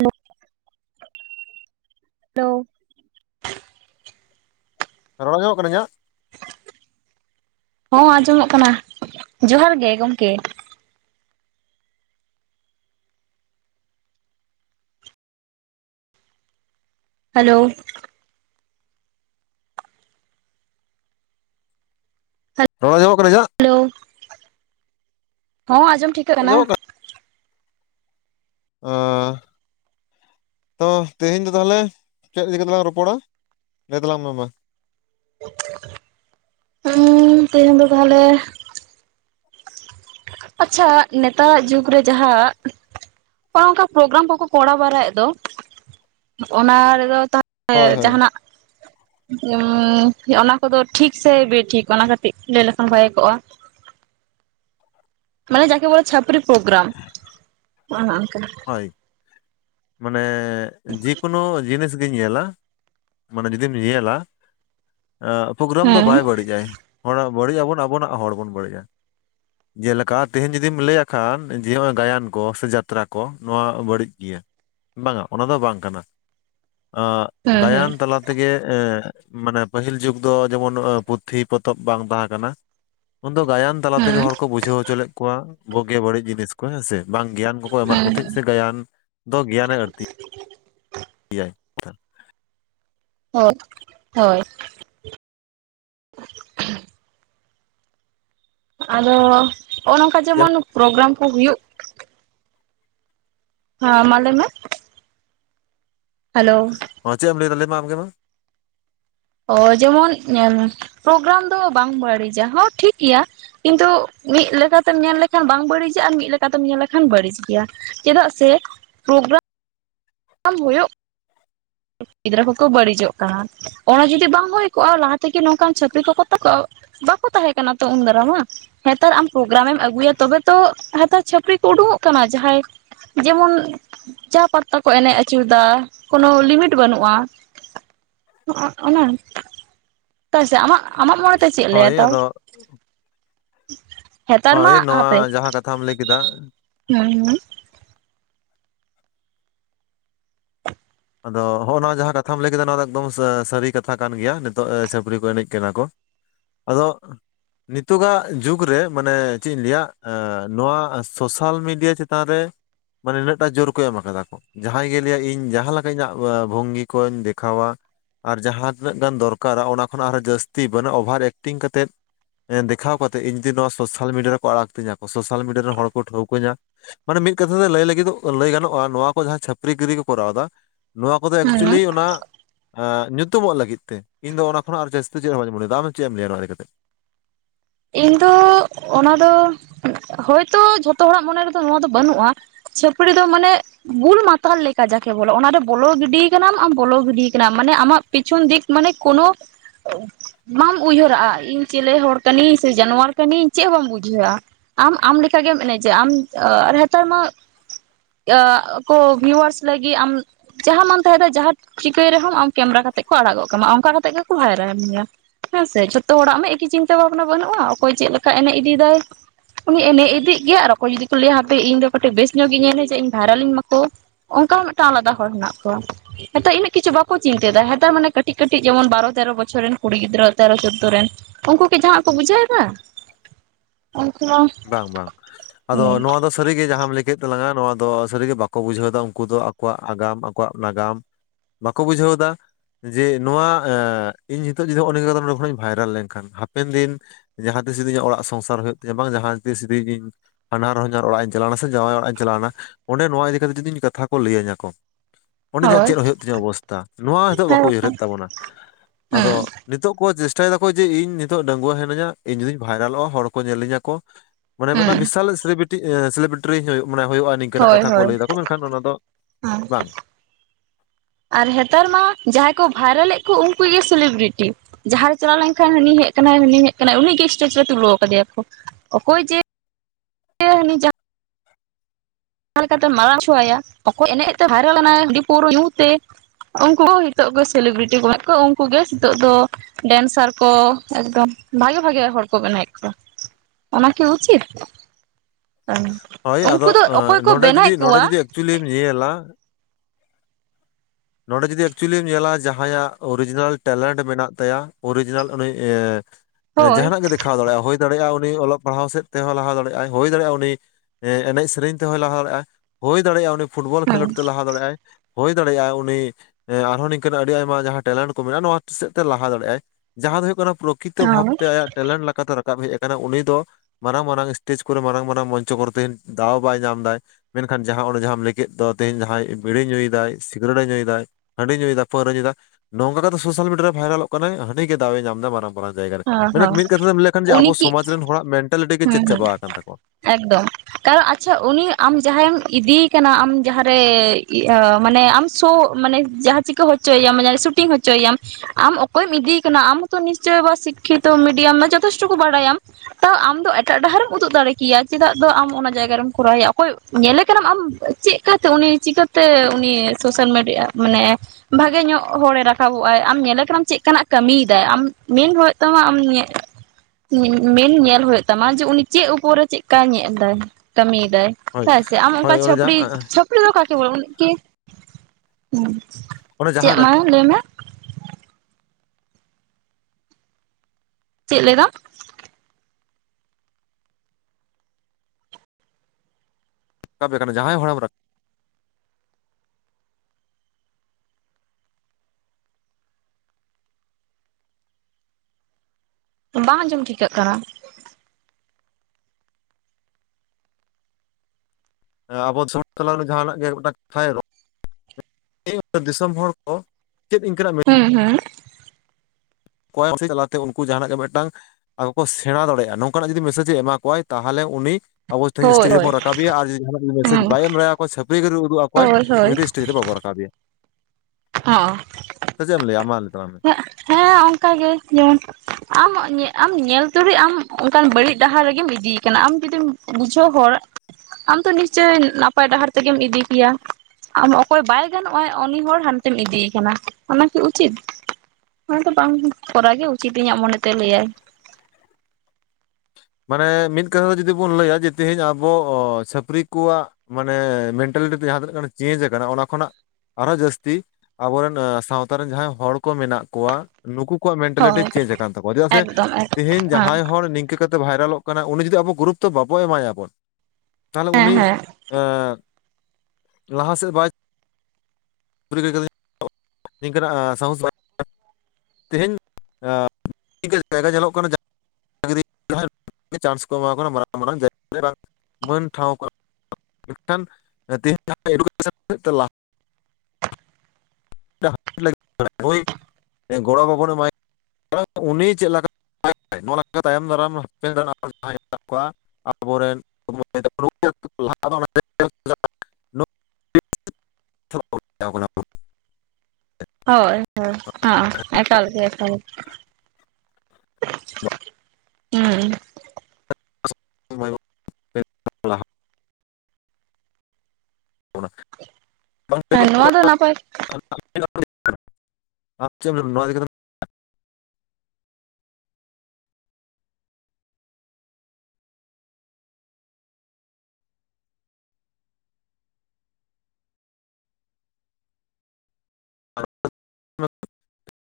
Hello hello ᱨᱚᱲ ᱟᱡᱚᱢᱟᱜ ᱠᱟᱹᱱᱟ ᱤᱧᱟᱹᱜ? ᱦᱚᱸ ᱟᱸᱡᱚᱢᱚᱜ ᱠᱟᱱᱟ ᱡᱚᱦᱟᱨ ᱜᱮ ᱜᱚᱢᱠᱮ ᱦᱮᱞᱳ, ᱨᱚᱲ ᱟᱡᱚᱢᱟᱜ ᱠᱟᱱᱟ ᱤᱧᱟᱸᱜ? ᱦᱮᱞᱳ, ᱦᱚᱸ ᱟᱸᱡᱚᱢ ᱴᱷᱤᱠᱟᱹᱜ ᱠᱟᱱᱟ᱾ ᱟᱸᱡᱚᱢᱚᱜ ᱟ ᱛᱚ ᱛᱮᱦᱮᱧ ᱫᱚ ᱛᱟᱦᱚᱞᱮ ᱪᱮᱫ ᱤᱫᱤ ᱠᱟᱛᱮ ᱞᱟᱝ ᱨᱚᱯᱚᱲᱟ ᱞᱟᱹᱭ ᱛᱟᱞᱟᱝ ᱢᱮ ᱢᱟ? ᱩᱸ ᱛᱮᱦᱮᱧ ᱫᱚ ᱛᱟᱦᱚᱞᱮ ᱟᱪᱪᱷᱟ ᱱᱮᱛᱟᱨᱟᱜ ᱡᱩᱜᱽᱨᱮ ᱡᱟᱦᱟᱸ ᱚᱱᱠᱟ ᱯᱨᱳᱜᱨᱟᱢ ᱠᱚᱠᱚ ᱠᱚᱨᱟᱣ ᱵᱟᱲᱟᱭᱮᱫ ᱫᱚ ᱚᱱᱟ ᱨᱮᱫᱚ ᱛᱟ ᱮ ᱦᱳᱭ ᱦᱳᱭ ᱡᱟᱦᱟᱱᱟᱜ ᱚᱱᱟ ᱠᱚᱫᱚ ᱴᱷᱤᱠ ᱥᱮ ᱵᱮᱴᱷᱤᱠ ᱚᱱᱟ ᱠᱟᱹᱴᱤᱡ ᱞᱟᱹᱭ ᱞᱮᱠᱷᱟᱱ ᱵᱷᱟᱜᱮ ᱠᱚᱜᱼᱟ? ᱢᱟᱱᱮ ᱡᱟᱠᱮ ᱵᱚᱞᱮ ᱪᱷᱟᱯᱟᱹᱨᱤ ᱯᱨᱳᱜᱨᱟᱢ ᱚᱱᱮᱚᱱᱠᱟ᱾ ᱦᱳᱭ ᱢᱟᱱᱮ ᱡᱮᱠᱳᱱᱳ ᱡᱤᱱᱤᱥ ᱜᱤᱧ ᱧᱮᱞᱟ ᱢᱟᱱᱮ ᱡᱩᱫᱤᱢ ᱧᱮᱞᱟ ᱮ ᱯᱨᱳᱜᱨᱟᱢ ᱫᱚ ᱦᱮᱸ ᱵᱟᱭ ᱵᱟᱹᱲᱤᱡᱟᱭ᱾ ᱦᱚᱲᱟᱜ ᱵᱟᱹᱲᱤᱡ ᱟᱵᱚᱱ ᱟᱵᱚᱱᱟᱜ ᱦᱚᱲ ᱵᱚᱱ ᱵᱟᱹᱲᱤᱡᱼᱟ, ᱡᱮᱞᱮᱠᱟ ᱛᱮᱦᱮᱧ ᱡᱩᱫᱤᱢ ᱞᱟᱹᱭᱟ ᱠᱷᱟᱱ ᱡᱮ ᱱᱟᱣᱟ ᱜᱟᱭᱟᱱ ᱠᱚ ᱥᱮ ᱡᱟᱛᱨᱟ ᱠᱚ ᱱᱚᱣᱟ ᱵᱟᱹᱲᱤᱡ ᱜᱮᱭᱟ, ᱵᱟᱝᱟ ᱚᱱᱟ ᱫᱚ ᱵᱟᱝ ᱠᱟᱱᱟ᱾ ᱟᱜ ᱦᱮᱸ ᱦᱮᱸ ᱜᱟᱭᱟᱱ ᱛᱟᱞᱟ ᱛᱮᱜᱮ ᱮ ᱢᱟᱱᱮ ᱯᱟᱹᱦᱤᱞ ᱡᱩᱜᱽ ᱫᱚ ᱡᱮᱢᱚᱱ ᱯᱩᱛᱷᱤ ᱯᱚᱛᱚᱵ ᱵᱟᱝ ᱛᱟᱦᱮᱸ ᱠᱟᱱᱟ᱾ ᱩᱱᱫᱚ ᱜᱟᱭᱟᱱ ᱛᱟᱞᱟ ᱦᱮᱸ ᱛᱮᱜᱮ ᱦᱚᱲ ᱠᱚ ᱵᱩᱡᱷᱟᱹᱣ ᱦᱚᱪᱚ ᱞᱮᱫ ᱠᱚᱣᱟ ᱵᱩᱜᱤ ᱵᱟᱹᱲᱤᱡ ᱡᱤᱱᱤᱥ ᱠᱚ ᱦᱮᱸᱥᱮ ᱵᱟᱝ ᱜᱮᱭᱟᱱ ᱠᱚ ᱠᱚ ᱮᱢᱟᱜ ᱦᱮᱸ ᱠᱚᱛᱮ ᱥᱮ ᱜᱟᱭᱟᱱ ᱫᱚ ᱜᱮᱭᱟᱱᱮ ᱟᱹᱲᱛᱤ ᱮᱭᱟᱭ᱾ ᱦᱳ ᱦᱳᱭ᱾ ᱟᱫᱚ ᱦᱚᱜᱼ ᱱᱚᱝᱠᱟ ᱡᱮᱢᱚᱱ ᱯᱨᱳᱜᱨᱟᱢ ᱠᱚ ᱦᱩᱭᱩᱜ ᱦᱮᱸ ᱢᱟ ᱞᱟᱹᱭ ᱢᱮ᱾ ᱦᱮᱞᱳ, ᱦᱚᱸᱪᱮᱫ ᱮᱢ ᱞᱟᱹᱭ ᱫᱟ ᱞᱟᱹᱭ ᱢᱮ ᱟᱢᱟ ᱜᱮ ᱢᱟ᱾ ᱚ ᱡᱮᱢᱚᱱ ᱯᱨᱳᱜᱨᱟᱢ ᱫᱚ ᱵᱟᱝ ᱵᱟᱹᱲᱤᱡᱟ ᱦᱚᱸ ᱴᱷᱤᱠ ᱜᱮᱭᱟ᱾ ᱠᱤᱱᱛᱩ ᱢᱤᱫ ᱞᱮᱠᱟᱛᱮᱢ ᱧᱮᱞ ᱞᱮᱠᱷᱟᱱ ᱵᱟᱝ ᱵᱟᱹᱲᱤᱡᱼᱟ ᱟᱨ ᱢᱤᱫ ᱞᱮᱠᱟᱛᱮᱢ ᱧᱮᱞ ᱞᱮᱠᱷᱟᱱ ᱵᱟᱹᱲᱤᱡ ᱜᱮᱭᱟ᱾ ᱪᱮᱫᱟᱜ ᱥᱮ ᱯᱨᱳᱜᱨᱟᱢ ᱟᱢ ᱦᱩᱭᱩᱜ ᱜᱤᱫᱽᱨᱟᱹ ᱦᱚᱠᱚ ᱵᱟᱹᱲᱤᱡᱚᱜ ᱠᱟᱱᱟ᱾ ᱚᱱᱟ ᱡᱩᱫᱤ ᱵᱟᱝ ᱦᱩᱭ ᱠᱚᱜᱼᱟ ᱞᱟᱦᱟ ᱛᱮᱜᱮ ᱱᱚᱝᱠᱟᱱ ᱪᱷᱟᱹᱯᱨᱤ ᱠᱚᱠᱚ ᱛᱟᱠᱚ ᱵᱟᱠᱚ ᱛᱟᱦᱮᱸ ᱠᱟᱱᱟ ᱛᱚ ᱩᱱ ᱫᱟᱨᱟᱢ ᱢᱟ᱾ ᱱᱮᱛᱟᱨ ᱟᱢ ᱯᱨᱳᱜᱨᱟᱢ ᱮᱢ ᱟᱹᱜᱩᱭᱟ ᱛᱚᱵᱮ ᱛᱚ ᱱᱮᱛᱟᱨ ᱪᱷᱟᱹᱯᱨᱤ ᱠᱚ ᱩᱰᱩᱠᱚᱜ ᱠᱟᱱᱟ ᱡᱟᱦᱟᱸᱭ ᱡᱮᱢᱚᱱ ᱡᱟ ᱯᱟᱛᱟ ᱠᱚ ᱮᱱᱮᱡ ᱟᱪᱩᱨᱮᱫᱟ ᱠᱚᱱᱳ ᱞᱤᱢᱤᱴ ᱵᱟᱹᱱᱩᱜᱼᱟ ᱚᱱᱮ ᱛᱟᱭᱥᱮ ᱟᱢᱟᱜ ᱟᱢᱟᱜ ᱢᱚᱱᱮ ᱛᱮ ᱪᱮᱫ ᱞᱟᱹᱭᱟᱭ ᱦᱳᱭ ᱛᱟᱣ? ᱟᱫᱚ ᱦᱮᱛᱟᱨ ᱢᱟ ᱦᱳᱭ ᱱᱚᱣᱟ ᱡᱟᱦᱟᱸ ᱠᱟᱛᱷᱟᱢ ᱞᱟᱹᱭ ᱠᱮᱫᱟ᱾ ᱦᱩ ᱩ᱾ ᱟᱫᱚ ᱦᱚᱜᱼᱱᱚᱣᱟ ᱡᱟᱦᱟᱸ ᱠᱟᱛᱷᱟᱢ ᱞᱟᱹᱭ ᱠᱮᱫᱟ ᱱᱚᱣᱟ ᱫᱚ ᱮᱠᱫᱚᱢ ᱥᱟᱹᱨᱤ ᱠᱟᱛᱷᱟ ᱠᱟᱱ ᱜᱮᱭᱟ ᱱᱤᱛᱚᱜ ᱪᱷᱟᱹᱯᱟᱹᱨᱤ ᱠᱚ ᱮᱱᱮᱡ ᱠᱟᱱᱟ ᱠᱚ᱾ ᱟᱫᱚ ᱱᱤᱛᱚᱜᱟᱜ ᱡᱩᱜᱽ ᱨᱮ ᱢᱟᱱᱮ ᱪᱮᱫ ᱤᱧ ᱞᱟᱹᱭᱟ ᱱᱚᱣᱟ ᱥᱳᱥᱟᱞ ᱢᱤᱰᱤᱭᱟ ᱪᱮᱛᱟᱱ ᱨᱮ ᱢᱟᱱᱮ ᱱᱤᱱᱟᱹᱜ ᱴᱟ ᱡᱳᱨ ᱠᱚ ᱮᱢ ᱟᱠᱟᱫᱟ ᱠᱚ ᱡᱟᱦᱟᱸᱭ ᱜᱮ ᱞᱟᱹᱭᱟ ᱤᱧ ᱡᱟᱦᱟᱸ ᱤᱟᱹᱜ ᱵᱷᱚᱝᱜᱤ ᱠᱚᱧ ᱫᱮᱠᱷᱟᱣᱟ᱾ ᱟᱨ ᱡᱟᱦᱟᱸ ᱛᱤᱱᱟᱹᱜ ᱜᱟᱱ ᱫᱚᱨᱠᱟᱨᱟ ᱚᱱᱟ ᱠᱷᱚᱱᱟᱜ ᱟᱨᱦᱚᱸ ᱡᱟᱹᱥᱛᱤ ᱵᱟᱝ ᱚᱵᱷᱟᱨ ᱮᱠᱴᱤᱝ ᱠᱟᱛᱮᱫ ᱫᱮᱠᱷᱟᱣ ᱠᱟᱛᱮ ᱤᱧ ᱡᱩᱫᱤ ᱱᱚᱣᱟ ᱥᱳᱥᱟᱞ ᱢᱤᱰᱤᱭᱟ ᱨᱮᱠᱚ ᱟᱲᱟᱜ ᱛᱤᱧᱟᱹ ᱠᱚ ᱥᱳᱥᱟᱞ ᱢᱤᱰᱤᱭᱟ ᱨᱮᱱ ᱦᱚᱲ ᱠᱚ ᱴᱷᱟᱹᱣᱠᱟᱹᱧᱟ᱾ ᱢᱟᱱᱮ ᱢᱤᱫ ᱠᱟᱛᱷᱟ ᱛᱮ ᱞᱟᱹᱭ ᱞᱟᱹᱜᱤᱫ ᱫᱚᱜ ᱞᱟᱹᱭ ᱜᱟᱱᱚᱜᱼᱟ ᱱᱚᱣᱟ ᱠᱚ ᱡᱟᱦᱟᱸ ᱪᱷᱟᱹᱯᱨᱤ ᱜᱤᱨᱤ ᱠᱚ ᱠᱚᱨᱟᱣᱮᱫᱟ ᱱᱚᱣᱟ ᱠᱚᱫᱚ ᱦᱩᱸ ᱮᱠᱪᱩᱭᱮᱞᱤ ᱦᱩᱸ ᱚᱱᱟ ᱮᱸᱻ, ᱧᱩᱛᱩᱢᱚᱜ ᱞᱟᱹᱜᱤᱫ ᱛᱮ, ᱤᱧ ᱫᱚ ᱚᱱᱟ ᱠᱷᱚᱱᱟᱜ ᱟᱨ ᱡᱟᱹᱥᱛᱤ ᱪᱮᱫ ᱦᱚᱸ ᱵᱟᱹᱧ ᱢᱚᱱᱮᱭᱫᱟ᱾ ᱟᱢ ᱪᱮᱫ ᱮᱢ ᱞᱟᱹᱭᱟ ᱱᱚᱣᱟ ᱤᱫᱤ ᱠᱟᱛᱮᱫ? ᱤᱧ ᱫᱚ ᱚᱱᱟ ᱫᱚ ᱦᱳᱭᱛᱚ ᱡᱷᱚᱛᱚ ᱦᱚᱲᱟᱜ ᱢᱚᱱᱮ ᱨᱮᱫᱚ ᱱᱚᱣᱟ ᱫᱚ ᱵᱟᱹᱱᱩᱜ-ᱟ᱾ ᱪᱷᱤᱯᱲᱤ ᱫᱚ ᱢᱟᱱᱮ ᱵᱩᱞ ᱢᱟᱛᱟᱞ ᱞᱮᱠᱟ ᱡᱟᱠᱮ ᱵᱚᱞᱮ, ᱚᱱᱟᱨᱮ ᱵᱚᱞᱚ ᱜᱤᱰᱤᱭ ᱠᱟᱱᱟᱢ ᱟᱢ ᱵᱚᱞᱚ ᱜᱤᱰᱤᱭ ᱠᱟᱱᱟᱢ ᱢᱟᱱᱮ ᱟᱢᱟᱜ ᱯᱤᱪᱷᱚᱱ ᱫᱤᱠ ᱢᱟᱱᱮ ᱠᱚᱱᱳ ᱵᱟᱢ ᱩᱭᱦᱟᱹᱨᱟᱜ-ᱟ ᱤᱧ ᱪᱤᱞᱤ ᱦᱚᱲ ᱠᱟᱹᱱᱤᱧ᱾ ᱥᱮ ᱡᱟᱱᱣᱟᱨ ᱠᱟᱹᱱᱤᱧ ᱪᱮᱫ ᱦᱚᱸ ᱵᱟᱢ ᱵᱩᱡᱷᱟᱹᱣᱟ᱾ ᱟᱢ, ᱟᱢ ᱞᱮᱠᱟᱜᱮᱢ ᱮᱱᱮᱡᱮᱟ ᱟᱢ ᱱᱮᱛᱟᱨ ᱢᱟ᱾ ᱟᱸᱻ ᱠᱚ ᱵᱷᱤᱭᱩᱣᱟᱨᱥ ᱞᱟᱹᱜᱤᱫ ᱟᱢ ᱡᱟᱦᱟᱸ ᱢᱟᱱ ᱛᱟᱦᱟᱸᱭ ᱫᱚ ᱡᱟᱦᱟᱸ ᱪᱤᱠᱟᱹᱭ ᱨᱮᱦᱚᱸᱢ ᱟᱢ ᱠᱮᱢᱨᱟ ᱠᱟᱛᱮᱜ ᱠᱚ ᱟᱲᱟᱜ ᱜᱚᱜ ᱠᱟᱢᱟ ᱚᱱᱠᱟ ᱠᱟᱛᱮᱜ ᱜᱮᱠᱚ ᱵᱷᱟᱭᱨᱟᱞ ᱢᱮᱭᱟ᱾ ᱦᱮᱸ ᱥᱮ ᱡᱚᱛᱚ ᱦᱚᱲᱟᱜ ᱢᱟ ᱮᱠᱤ ᱪᱤᱱᱛᱟᱹ ᱵᱷᱟᱵᱱᱟ ᱵᱟᱹᱱᱩᱜ-ᱟ ᱚᱠᱚᱭ ᱪᱮᱫ ᱞᱮᱠᱟᱭ ᱮᱱᱮᱡ ᱤᱫᱤᱭᱮᱫᱟᱭ᱾ ᱩᱱᱤ ᱮᱱᱮᱡ ᱤᱫᱤᱭᱮᱫ ᱜᱮᱭᱟ ᱟᱨ ᱚᱠᱚᱭ ᱡᱩᱫᱤ ᱠᱚ ᱞᱟᱹᱭᱟ ᱦᱟᱯᱮ ᱤᱧ ᱫᱚ ᱠᱟᱹᱴᱤᱡ ᱵᱮᱥ ᱧᱚᱜ ᱜᱤᱧ ᱮᱱᱮᱡᱟ ᱤᱧ ᱵᱷᱟᱭᱨᱮᱞᱤᱧ ᱢᱟᱠᱚ᱾ ᱚᱝᱠᱟ ᱦᱚᱸ ᱢᱤᱫᱴᱟᱝ ᱟᱞᱟᱫᱟ ᱦᱚᱲ ᱢᱮᱱᱟᱜ ᱠᱚᱣᱟ᱾ ᱦᱮᱸᱛᱟᱨ ᱤᱱᱟᱹᱜ ᱠᱤᱷᱩ ᱵᱟᱠᱚ ᱪᱤᱱᱛᱟᱹᱭᱮᱫᱟ ᱦᱮᱸᱛᱟᱨ ᱢᱟᱱᱮ ᱠᱟᱹᱴᱤᱡ ᱠᱟᱹᱴᱤᱡ ᱡᱮᱢᱚᱱ ᱵᱟᱨᱚ ᱛᱮᱨᱚ ᱵᱚᱪᱷᱨ ᱨᱮᱱ ᱠᱩᱲᱤ ᱜᱤᱫᱽᱨᱟᱹ ᱛᱮᱨᱚ ᱪᱚᱫᱫᱳ ᱨᱮᱱ᱾ ᱩᱱᱠᱩ ᱠᱤ ᱡᱟᱸᱦᱟᱱᱟᱜ ᱠᱚ ᱵᱩᱡᱷᱟᱹᱣ ᱮᱫᱟ? ᱩᱱᱠᱩ ᱢᱟ ᱵᱟᱝ ᱵᱟᱝ, ᱟᱫᱚ ᱱᱚᱣᱟ ᱫᱚ ᱥᱟᱹᱨᱤᱜᱮ ᱡᱟᱦᱟᱸᱢ ᱞᱟᱹᱭ ᱠᱮᱫ ᱛᱟᱞᱟᱝᱼᱟ ᱱᱚᱣᱟ ᱫᱚ ᱥᱟᱹᱨᱤᱜᱮ ᱵᱟᱠᱚ ᱵᱩᱡᱷᱟᱹᱣᱫᱟ ᱩᱱᱠᱩ ᱫᱚ ᱟᱠᱚᱣᱟᱜ ᱟᱜᱟᱢ, ᱟᱠᱚᱣᱟᱜ ᱱᱟᱜᱟᱢ᱾ ᱵᱟᱠᱚ ᱵᱩᱡᱷᱟᱹᱣᱫᱟ᱾ ᱡᱮ ᱱᱚᱣᱟ ᱮᱸ ᱤᱧ ᱱᱤᱛᱚᱜ ᱡᱩᱫᱤ ᱱᱚᱜ-ᱚ ᱱᱝᱠᱟ ᱱᱚᱸᱰᱮ ᱠᱷᱚᱱᱟᱜ ᱤᱧ ᱵᱷᱟᱭᱨᱟᱞ ᱞᱮᱱᱠᱷᱟᱱ ᱦᱟᱯᱮᱱ ᱫᱤᱱ ᱡᱟᱦᱟᱸ ᱛᱤᱥ ᱡᱩᱫᱤ ᱤᱧᱟᱹᱜ ᱚᱲᱟᱜ ᱥᱚᱝᱥᱟᱨ ᱦᱩᱭᱩᱜ ᱛᱤᱧᱟᱹ ᱵᱟᱝ ᱡᱟᱦᱟᱸ ᱛᱤᱥ ᱡᱩᱫᱤ ᱤᱧᱤᱧ ᱦᱟᱱᱦᱟᱨ ᱦᱚᱧᱦᱟᱨ ᱚᱲᱟᱜ ᱤᱧ ᱪᱟᱞᱟᱣᱱᱟ ᱥᱮ ᱡᱟᱶᱟᱭ ᱚᱲᱟᱜ ᱤᱧ ᱪᱟᱞᱟᱣᱱᱟ ᱚᱸᱰᱮ ᱱᱚᱣᱟ ᱤᱫᱤ ᱠᱟᱛᱮᱫ ᱡᱩᱫᱤ ᱤᱧ ᱠᱟᱛᱷᱟ ᱠᱚ ᱞᱟᱹᱭᱟᱹᱧᱟᱹ ᱠᱚ᱾ ᱚᱸᱰᱮ ᱤᱧᱟᱹᱜ ᱦᱳᱭ ᱪᱮᱫ ᱦᱩᱭᱩᱜ ᱛᱤᱧᱟᱹ ᱚᱵᱚᱥᱛᱷᱟ ᱱᱚᱣᱟ ᱦᱤᱸᱛᱳᱜ ᱦᱮᱸ ᱵᱟᱠᱚ ᱩᱭᱦᱟᱹᱨᱮᱫ ᱛᱟᱵᱚᱱᱟ᱾ ᱟᱫᱚ ᱱᱤᱛᱚᱜ ᱠᱚ ᱪᱮᱥᱴᱟᱭ ᱫᱟᱠᱚ ᱡᱮ ᱤᱧ ᱱᱤᱛᱚᱜ ᱰᱟᱺᱜᱩᱣᱟᱹ ᱦᱤᱱᱟᱹᱧᱟ ᱤᱧ ᱡᱩᱫᱤ ᱵᱷᱟᱭᱨᱟᱞᱚᱜ-ᱟ ᱦᱚᱲ ᱠᱚ ᱧᱮᱞᱤᱧᱟ ᱠᱚ᱾ ᱢᱟᱱᱮ ᱦᱮᱸ ᱢᱤᱫᱴᱟᱝ ᱵᱤᱥᱟᱞ ᱥᱮᱞᱤᱵᱤᱴᱤ, ᱮᱸ ᱥᱮᱞᱤᱵᱤᱤᱴᱨᱤᱧ ᱦᱩᱭᱩᱜ ᱢᱟᱱᱮ ᱦᱩᱭᱩᱜ-ᱟ᱾ ᱱᱤᱝᱠᱟᱱᱟᱜ ᱦᱳᱭ ᱠᱟᱛᱷᱟ ᱠᱚ ᱦᱳᱭ ᱞᱟᱹᱭ ᱫᱟᱠᱚ ᱢᱮᱱᱠᱷᱟᱱ ᱚᱱᱟ ᱫᱚ ᱦᱮᱸ ᱵᱟᱝ᱾ ᱟᱨ ᱱᱮᱛᱟᱨ ᱢᱟ ᱡᱟᱦᱟᱸᱭ ᱠᱚ ᱵᱷᱟᱭᱨᱟᱞᱮᱫ ᱠᱚ ᱩᱱᱠᱩ ᱜᱮ ᱥᱮᱞᱤᱵᱤᱨᱤᱴᱤ᱾ ᱡᱟᱦᱟᱸ‌ ᱨᱮ ᱪᱟᱞᱟᱣ ᱞᱮᱱᱠᱷᱟᱱ ᱦᱟᱹᱱᱤ ᱦᱮᱡ ᱠᱟᱱᱟᱭ ᱦᱟᱹᱱᱤ ᱦᱮᱡ ᱠᱟᱱᱟᱭ ᱩᱱᱤᱜ ᱜᱮ ᱥᱴᱮᱡᱽ ᱨᱮ ᱛᱩᱞᱟᱹᱣ ᱠᱟᱫᱮᱭᱟ ᱠᱚ᱾ ᱚᱠᱚᱭ ᱡᱮ [inaudible] ᱩᱱᱤ [unintelligible] ᱡᱟᱦᱟᱸ ᱞᱮᱠᱟᱛᱮ ᱢᱟᱲᱟᱝ ᱦᱚᱪᱚᱣᱟᱭᱟ ᱚᱠᱚᱭ ᱮᱱᱮᱡ ᱛᱮ ᱵᱷᱟᱭᱨᱟᱞ ᱟᱠᱟᱱᱟᱭ ᱦᱟᱺᱰᱤ ᱯᱟᱣᱨᱟᱹ ᱧᱩ ᱛᱮ᱾ ᱩᱱᱠᱩ ᱦᱤᱸᱛᱳᱜ ᱜᱮ ᱥᱮᱞᱤᱵᱤᱨᱤᱴᱤ ᱠᱚ ᱢᱮᱱᱟᱜ ᱠᱚ ᱩᱱᱠᱩ ᱜᱮ ᱦᱤᱸᱛᱳᱜ ᱫᱚ᱾ ᱰᱮᱱᱥᱟᱨ ᱠᱚ ᱮᱠᱫᱚᱢ ᱵᱷᱟᱜᱮ ᱵᱷᱟᱜᱮ ᱦᱚᱲ ᱠᱚ ᱵᱮᱱᱟᱣᱮᱫ ᱠᱚᱣᱟ᱾ ᱚᱱᱟ ᱠᱤ ᱩᱪᱤᱛ? ᱦᱳᱭ ᱩᱱᱠᱩ ᱟᱫᱚ ᱫᱚ ᱚᱠᱚᱭ ᱠᱚ ᱱᱚᱸᱰᱮ ᱡᱩᱫᱤ, ᱵᱮᱱᱟᱣᱮᱫ ᱱᱚᱸᱰᱮ ᱠᱚᱣᱟ ᱡᱩᱫᱤ ᱮᱠᱪᱩᱭᱮᱞᱤᱢ ᱧᱮᱞᱟ᱾ ᱱᱚᱸᱰᱮ ᱡᱩᱫᱤ ᱮᱠᱪᱩᱭᱮᱞᱤᱢ ᱧᱮᱞᱟ ᱡᱟᱦᱟᱸᱭᱟᱜ ᱚᱨᱤᱡᱤᱱᱟᱞ ᱴᱮᱞᱮᱱᱴ ᱢᱮᱱᱟᱜ ᱛᱟᱭᱟ ᱚᱨᱤᱡᱤᱱᱟᱞ ᱩᱱᱤ ᱮᱸᱻ ᱮᱸ, ᱦᱳᱭ ᱡᱟᱸᱦᱟᱱᱟᱜ ᱜᱮ ᱫᱮᱠᱷᱟᱣ ᱫᱟᱲᱮᱭᱟᱜ-ᱟ, ᱦᱩᱭ ᱫᱟᱲᱮᱭᱟᱜ-ᱟ ᱩᱱᱤ ᱚᱞᱚᱜ ᱯᱟᱲᱦᱟᱣ ᱥᱮᱫ ᱛᱮᱦᱚᱸ ᱞᱟᱦᱟ ᱫᱟᱲᱮᱭᱟᱜ-ᱟᱭ, ᱦᱩᱭ ᱫᱟᱲᱮᱭᱟᱜ-ᱟ ᱩᱱᱤ ᱮᱸ, ᱮᱱᱮᱡ ᱥᱮᱨᱮᱧ ᱛᱮᱦᱚᱸᱭ ᱞᱟᱦᱟ ᱫᱟᱲᱮᱭᱟᱜ-ᱟ, ᱦᱩᱭ ᱫᱟᱲᱮᱭᱟᱜ-ᱟ ᱩᱱᱤ ᱯᱷᱩᱴᱵᱚᱞ ᱠᱷᱮᱞᱳᱸᱰ ᱦᱮᱸ ᱛᱮ ᱞᱟᱦᱟ ᱫᱟᱲᱮᱭᱟᱜ-ᱟᱭ, ᱦᱩᱭ ᱫᱟᱲᱮᱭᱟᱜ-ᱟᱭ ᱩᱱ ᱩᱱᱤ ᱟᱨᱦᱚᱸ ᱱᱤᱝᱠᱟᱹᱱ ᱟᱰᱤ ᱟᱭᱢᱟ ᱡᱟᱦᱟᱸ ᱴᱮᱞᱮᱱᱴ ᱠᱚ ᱢᱮᱱᱟᱜ-ᱟ ᱱᱚᱣᱟ ᱥᱮᱫ ᱛᱮ ᱞᱟᱦᱟ ᱫᱟᱲᱮᱭᱟᱜ-ᱟᱭ ᱡᱟᱦᱟᱸ ᱫᱚ ᱦᱩᱭᱩᱜ ᱠᱟᱱᱟ ᱯᱨᱚ ᱯᱨᱚᱠᱤᱛᱚ ᱦᱮᱸ ᱵᱷᱟᱵᱽᱛᱮ ᱟᱭᱟᱜ ᱴᱮᱞᱮᱱᱴ ᱞᱮᱠᱟᱛᱮ ᱨᱟᱠᱟᱵᱽ ᱦᱮᱡ ᱟᱠᱟᱱᱟ ᱩᱱᱤ ᱫᱚ ᱢᱟᱨᱟᱝ ᱢᱟᱨᱟᱝ ᱮᱥᱴᱮᱡᱽ ᱠᱚᱨᱮ ᱢᱟᱨᱟᱝ ᱢᱟᱨᱟᱝ ᱢᱚᱧᱪᱚ ᱠᱚᱨᱮ ᱛᱮᱦᱮᱧ ᱫᱟᱣ ᱵᱟᱭ ᱧᱟᱢ ᱫᱟᱭ᱾ ᱢᱮᱱᱠᱷᱟᱱ ᱡᱟᱦᱟᱸ ᱚᱸᱰᱮ ᱡᱟᱦᱟᱸᱢ ᱞᱮ ᱠᱮᱫ ᱫᱚ ᱛᱮᱦᱮᱧ ᱡᱟᱦᱟᱸᱭ ᱵᱤᱲᱤ ᱧᱩᱭᱫᱟᱭ ᱥᱤᱜᱽ ᱜᱟᱹᱨᱮᱰᱮ ᱧᱩᱭᱮᱫᱟ, ᱦᱟᱺᱰᱤ ᱧᱩᱭᱫᱟ,, ᱯᱟᱹᱣᱨᱟᱹ ᱧᱩᱭᱫᱟ ᱱᱚᱝᱠᱟ ᱠᱟᱛᱮᱫ ᱥᱳᱥᱟᱞ ᱢᱤᱰᱤᱭᱟ ᱨᱮ ᱵᱷᱟᱭᱨᱟᱞᱚᱜ ᱠᱟᱱᱟᱭ ᱦᱟᱹᱱᱤ ᱜᱮ ᱫᱟᱣᱮ ᱧᱟᱢᱫᱟ ᱢᱟᱨᱟᱝ ᱢᱟᱨᱟᱝ ᱡᱟᱭᱜᱟ ᱨᱮᱺ ᱦᱮᱸ ᱢᱮᱱᱮᱠ ᱦᱮᱸ ᱢᱤᱫ ᱠᱟᱛᱷᱟᱛᱮᱢ ᱞᱮᱠᱷᱟᱱ ᱡᱮ ᱟᱵᱚ ᱥᱚᱢᱟᱡᱽ ᱨᱮᱱ ᱦᱚᱲᱟᱜ ᱢᱮᱱᱴᱟᱞᱤᱴᱤ ᱜᱮ ᱦᱩᱸ ᱪᱮᱫ ᱦᱩᱸ ᱪᱟᱵᱟ ᱟᱠᱟᱱ ᱛᱟᱠᱚᱣᱟ ᱮᱠᱫᱚᱢ ᱠᱟᱨᱚᱱ ᱟᱪᱪᱷᱟ ᱩᱱᱤ ᱟᱢ ᱡᱟᱦᱟᱸᱭᱮᱢ ᱤᱫᱤᱭᱮ ᱠᱟᱱᱟ ᱟᱢ ᱡᱟᱦᱟᱸᱨᱮ᱾ ᱤᱭᱟᱹ ᱢᱟᱱᱮ ᱟᱢ ᱥᱳ ᱢᱟᱱᱮ ᱡᱟᱦᱟᱸ ᱪᱤᱠᱟᱹ ᱦᱚᱪᱚᱭᱟᱢ ᱢᱟᱱᱮ ᱥᱩᱴᱤᱝ ᱦᱚᱪᱚᱭᱟᱢ᱾ ᱟᱢ ᱚᱠᱚᱭᱮᱢ ᱤᱫᱤᱭᱮ ᱠᱟᱱᱟ ᱟᱢᱦᱚᱛᱚ ᱱᱤᱥᱪᱳᱭ ᱵᱟ ᱥᱤᱠᱷᱤᱛᱚ ᱢᱤᱰᱤᱭᱟᱢ ᱮ ᱡᱚᱛᱷᱮᱥᱴᱚ ᱠᱩ ᱵᱟᱰᱟᱭᱟᱢ᱾ ᱛᱟ ᱟᱢ᱾ ᱮᱴᱟᱜ ᱰᱟᱦᱟᱨᱢ ᱩᱫᱩᱜ ᱫᱟᱲᱮᱠᱮᱭᱟ ᱪᱮᱫᱟᱜ ᱫᱚ ᱟᱢ ᱚᱱᱟ ᱡᱟᱭᱜᱟ ᱨᱮᱢ ᱠᱚᱨᱟᱣᱭᱟ ᱚᱠᱚᱭ ᱧᱮᱞᱮ ᱠᱟᱱᱟᱢ ᱟᱢ ᱪᱮ᱾ ᱪᱤᱠᱟᱹᱛᱮ ᱩᱱᱤ ᱪᱤᱠᱟᱹᱛᱮ ᱩᱱᱤ ᱥᱳᱥᱟᱞ ᱢᱤᱰᱤᱭᱟ ᱢᱟᱱᱮ᱾ ᱵᱷᱟᱜᱮ ᱧᱚᱜ ᱦᱚᱲᱮ ᱨᱟᱠᱟᱵᱚᱜ ᱟᱭ ᱟᱢ ᱧᱮᱞᱮ ᱠᱟᱱᱟᱢ ᱪᱮᱫ ᱠᱟᱱᱟᱜ ᱠᱟᱹᱢᱤᱭᱮᱫᱟᱭ ᱟᱢ ᱢᱮᱱ ᱦᱳᱭᱳ ᱛᱟᱢᱟ ᱟᱢ ᱱᱩᱭᱟ᱾ ᱢᱮᱱ ᱧᱮᱞ ᱦᱳᱭᱳᱜ ᱛᱟᱢᱟ ᱡᱮ ᱩᱱᱤ ᱪᱮᱫ ᱩᱯᱚᱨᱮ ᱪᱮᱫᱠᱟᱭ ᱧᱮᱞ ᱫᱟᱭ ᱠᱟᱹᱢᱤᱭᱮᱫᱟᱭ᱾ ᱦᱳᱭ ᱦᱮᱸ ᱥᱮ ᱟᱢ ᱩᱱᱠᱟ ᱦᱳᱭ ᱚᱱᱮ ᱪᱷᱟᱯᱨᱤ ᱡᱟᱦᱟᱸ [inaudible] ᱠᱟᱠᱮ ᱵᱚᱞᱮᱸ ᱠᱮ ᱚᱱᱮ ᱪᱮᱫ ᱡᱟᱦᱟᱸ ᱢᱟ ᱞᱟᱹᱭ ᱢᱮ᱾ ᱪᱮ ᱞᱮᱹᱭ ᱫᱟᱢ᱾ ᱨᱟᱠᱟᱵ-ᱮ ᱠᱟᱱᱟ ᱡᱟᱦᱟᱸᱭ ᱦᱚᱲᱟᱢ ᱨᱟᱠᱟᱵ᱾ ᱵᱟᱝ ᱟᱸᱡᱚᱢ ᱴᱷᱤᱠᱟᱹᱜ ᱠᱟᱱᱟ᱾ ᱟᱵᱚ ᱥᱚᱴ ᱛᱟᱞᱟᱨᱮ ᱡᱟᱦᱟᱱᱟᱜ ᱜᱮ ᱢᱮᱫᱴᱟᱝ ᱠᱟᱛᱷᱟᱭ᱾ ᱩᱱᱤ ᱚᱱᱟ ᱫᱤᱥᱚᱢ ᱦᱚᱲ ᱠᱚ ᱪᱮᱫ ᱤᱱᱠᱟᱹᱱᱟᱜ᱾ ᱩᱸ ᱦᱩᱸ [inaudible] ᱪᱟᱞᱟᱛᱮ ᱩᱱᱠᱩ ᱡᱟᱦᱟᱱᱟᱜ ᱜᱮ ᱢᱮᱫᱴᱟᱝ ᱟᱠᱚ ᱠᱚ ᱥᱮᱬᱟ ᱫᱟᱲᱮᱼᱟ ᱱᱚᱝᱠᱟᱱᱟᱜ ᱡᱩᱫᱤ ᱢᱮᱥᱮᱡᱽ ᱮ ᱮᱢᱟ ᱠᱚᱣᱟᱭ ᱛᱟᱦᱚᱞᱮ ᱩᱱᱤ᱾ ᱟᱵᱚ ᱛᱮᱦᱮᱧ ᱦᱳᱭ ᱮᱥᱴᱮᱡᱽ ᱦᱳᱭ ᱨᱮᱵᱚᱱ ᱨᱟᱠᱟᱵᱮᱭᱟ ᱟᱨ ᱡᱚᱫᱤ ᱡᱟᱦᱱᱟᱜ ᱢᱮᱡᱽ ᱦᱩᱸ ᱵᱟᱭ ᱮᱢᱫᱟᱲᱮᱠᱚᱣᱟ ᱪᱷᱟᱹᱯᱨᱤ ᱜᱤᱨᱤ᱾ ᱩᱫᱩᱜ ᱟᱠᱚᱭ ᱦᱳᱭ ᱦᱳᱭ ᱱᱩᱭ ᱫᱚ ᱮᱥᱴᱮᱡᱽ ᱨᱮ ᱵᱟᱵᱚ ᱨᱟᱠᱟᱵᱮᱭᱟ᱾ ᱚᱸ ᱪᱮᱫ ᱮᱢ ᱞᱟᱹᱭᱼᱟ ᱢᱟ ᱞᱟᱹᱭ ᱛᱟᱞᱟᱝ ᱢᱮ᱾ ᱦᱮᱸ ᱦᱮᱸ ᱚᱱᱠᱟ ᱜᱮ ᱡᱮᱢᱚᱱ᱾ ᱟᱢ ᱧᱮ ᱟᱢ ᱧᱮᱞ ᱛᱩᱞᱩᱪ ᱟᱢ ᱚᱱᱠᱟᱱ ᱵᱟᱹᱲᱤᱡ ᱰᱟᱦᱟᱨ ᱨᱮᱜᱮᱢ ᱤᱫᱤᱭᱮ ᱠᱟᱱᱟ ᱟᱢ ᱡᱩᱫᱤᱢ᱾ ᱵᱩᱡᱷᱟᱹᱣ ᱦᱚᱲ ᱟᱢᱛᱚ ᱱᱤᱥᱪᱳᱭ ᱱᱟᱯᱟᱭ ᱰᱟᱦᱟᱨ ᱛᱮᱜᱮᱢ ᱤᱫᱤ ᱠᱮᱭᱟ᱾ ᱟᱢ ᱚᱠᱚᱭ ᱵᱟᱭ ᱜᱟᱱᱚᱜ ᱟᱭ ᱩᱱᱤ ᱦᱚᱲ ᱦᱟᱱᱛᱮᱢ ᱤᱫᱤᱭᱮ ᱠᱟᱱᱟ ᱚᱱᱟᱠᱤ ᱩᱪᱤᱛ᱾ ᱚᱱᱟ ᱫᱚ ᱵᱟᱝ ᱠᱚᱨᱟᱣ ᱜᱮ ᱩᱪᱤᱛ ᱤᱧᱟᱹᱜ ᱢᱚᱱᱮᱛᱮ ᱞᱟᱹᱭᱼᱟᱭ᱾ ᱢᱟᱱᱮ ᱢᱤᱫ ᱠᱟᱛᱷᱟ ᱛᱮ ᱡᱩᱫᱤ ᱵᱚᱱ ᱞᱟᱹᱭᱟ ᱡᱮ ᱛᱮᱦᱮᱧ ᱟᱵᱚ ᱪᱷᱟᱹᱯᱨᱤ ᱠᱚᱣᱟᱜ᱾ ᱢᱟᱱᱮ ᱢᱮᱱᱴᱟᱞᱤᱴᱤ ᱛᱮ ᱡᱟᱦᱟᱸ ᱛᱤᱱᱟᱹᱜ ᱜᱟᱱ ᱪᱮᱧᱡᱽ ᱠᱟᱱᱟ ᱚᱱᱟ ᱠᱷᱚᱱᱟᱜ᱾ ᱟᱨᱦᱚᱸ ᱡᱟᱹᱥᱛᱤ ᱟᱵᱚᱨᱮᱱ ᱥᱟᱶᱛᱟ ᱨᱮᱱ ᱡᱟᱦᱟ ᱦᱚᱲ ᱠᱚ ᱢᱮᱱᱟᱜ ᱠᱚᱣᱟ᱾ ᱱᱩᱠᱩ ᱠᱚᱣᱟᱜ ᱢᱮᱱᱴᱟᱞᱤᱴᱤ ᱦᱳᱭ ᱪᱮᱧᱡ ᱠᱟᱱ ᱛᱟᱠᱚᱣᱟ ᱪᱮᱫᱟᱜ ᱥᱮ ᱮᱠᱫᱚᱢ ᱮᱠᱫᱚᱢ ᱛᱮᱦᱤᱧ ᱦᱮᱸ ᱡᱟᱦᱟᱸᱭ ᱦᱚᱲ ᱱᱤᱱ᱾ ᱪᱤᱠᱟᱹᱛᱮ ᱵᱷᱟᱭᱨᱟᱞᱚᱜ ᱠᱟᱱᱟ ᱩᱱᱤ ᱡᱩᱫᱤ ᱟᱵᱚ ᱜᱩᱨᱩᱛᱚ ᱵᱟᱵᱚ ᱮᱢᱟᱭᱟᱵᱚᱱ ᱛᱟᱦᱚᱞᱮ ᱦᱮᱸ ᱩᱱᱤ᱾ ᱦᱮᱸ ᱮ ᱞᱟᱦᱟ ᱥᱮᱫ ᱵᱟᱭ᱾ [unintelligible] ᱱᱤᱝᱠᱟᱱᱟ ᱥᱟᱦᱚᱥ ᱵᱟᱭ ᱛᱮᱦᱮᱧ ᱱᱤᱝᱠᱟ ᱡᱟᱭᱜᱟ ᱧᱮᱞᱚᱜ ᱠᱟᱱᱟ ᱡᱟ ᱾ [unintelligible] ᱪᱟᱱᱥ ᱠᱚ ᱮᱢᱟ ᱠᱟᱱᱟ ᱢᱟᱨᱟᱝ ᱢᱟᱨᱟᱝ ᱡᱟᱭᱟ ᱨᱮᱵᱟᱜ ᱢᱟᱹᱱ ᱴᱷᱟᱶ ᱠᱚ᱾ ᱢᱤᱫᱴᱟᱝ ᱛᱮᱦᱤᱧ ᱡᱟᱦᱟᱸ ᱮᱰᱩᱠᱮᱥᱚᱱ ᱛᱮ ᱞᱟᱦᱟ᱾ [unintelligible] ᱜᱚᱲᱚ ᱵᱟᱵᱚᱱ ᱮᱢᱟᱭ ᱩᱱᱤ ᱪᱮ [inaudible] [unintelligible] ᱦᱳᱭ ᱱᱚᱣᱟ ᱛᱟᱭᱚᱢ ᱫᱟᱨᱟᱢᱯᱮᱱ [unintelligible] ᱡᱟᱦᱟᱸᱭ ᱦᱮᱱᱟᱜ ᱠᱚᱣᱟ ᱟᱵᱚᱨᱮᱱ [unintelligible] ᱱᱚᱣᱟ [unintelligible] [unintelligible] ᱦᱳᱭ ᱦᱳᱭ ᱦᱚ ᱮᱠᱟᱞ ᱜᱮ ᱮᱠᱟᱞ ᱜᱮ ᱦᱩᱸ [unintelligible] ᱱᱚᱣᱟ ᱫᱚ [unintelligible] ᱱᱟᱯᱟᱭ ᱟᱢ ᱪᱮᱫ ᱢᱮᱱᱟᱢ ᱱᱚᱣᱟ ᱤᱫᱤ ᱠᱟᱛᱮᱱ? [unintelligible]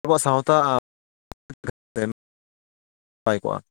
ᱟᱵᱚᱣᱟᱜ ᱥᱟᱶᱛᱟ [unintelligible] ᱱᱟᱯᱟᱭ ᱠᱚᱜᱼᱟ ᱾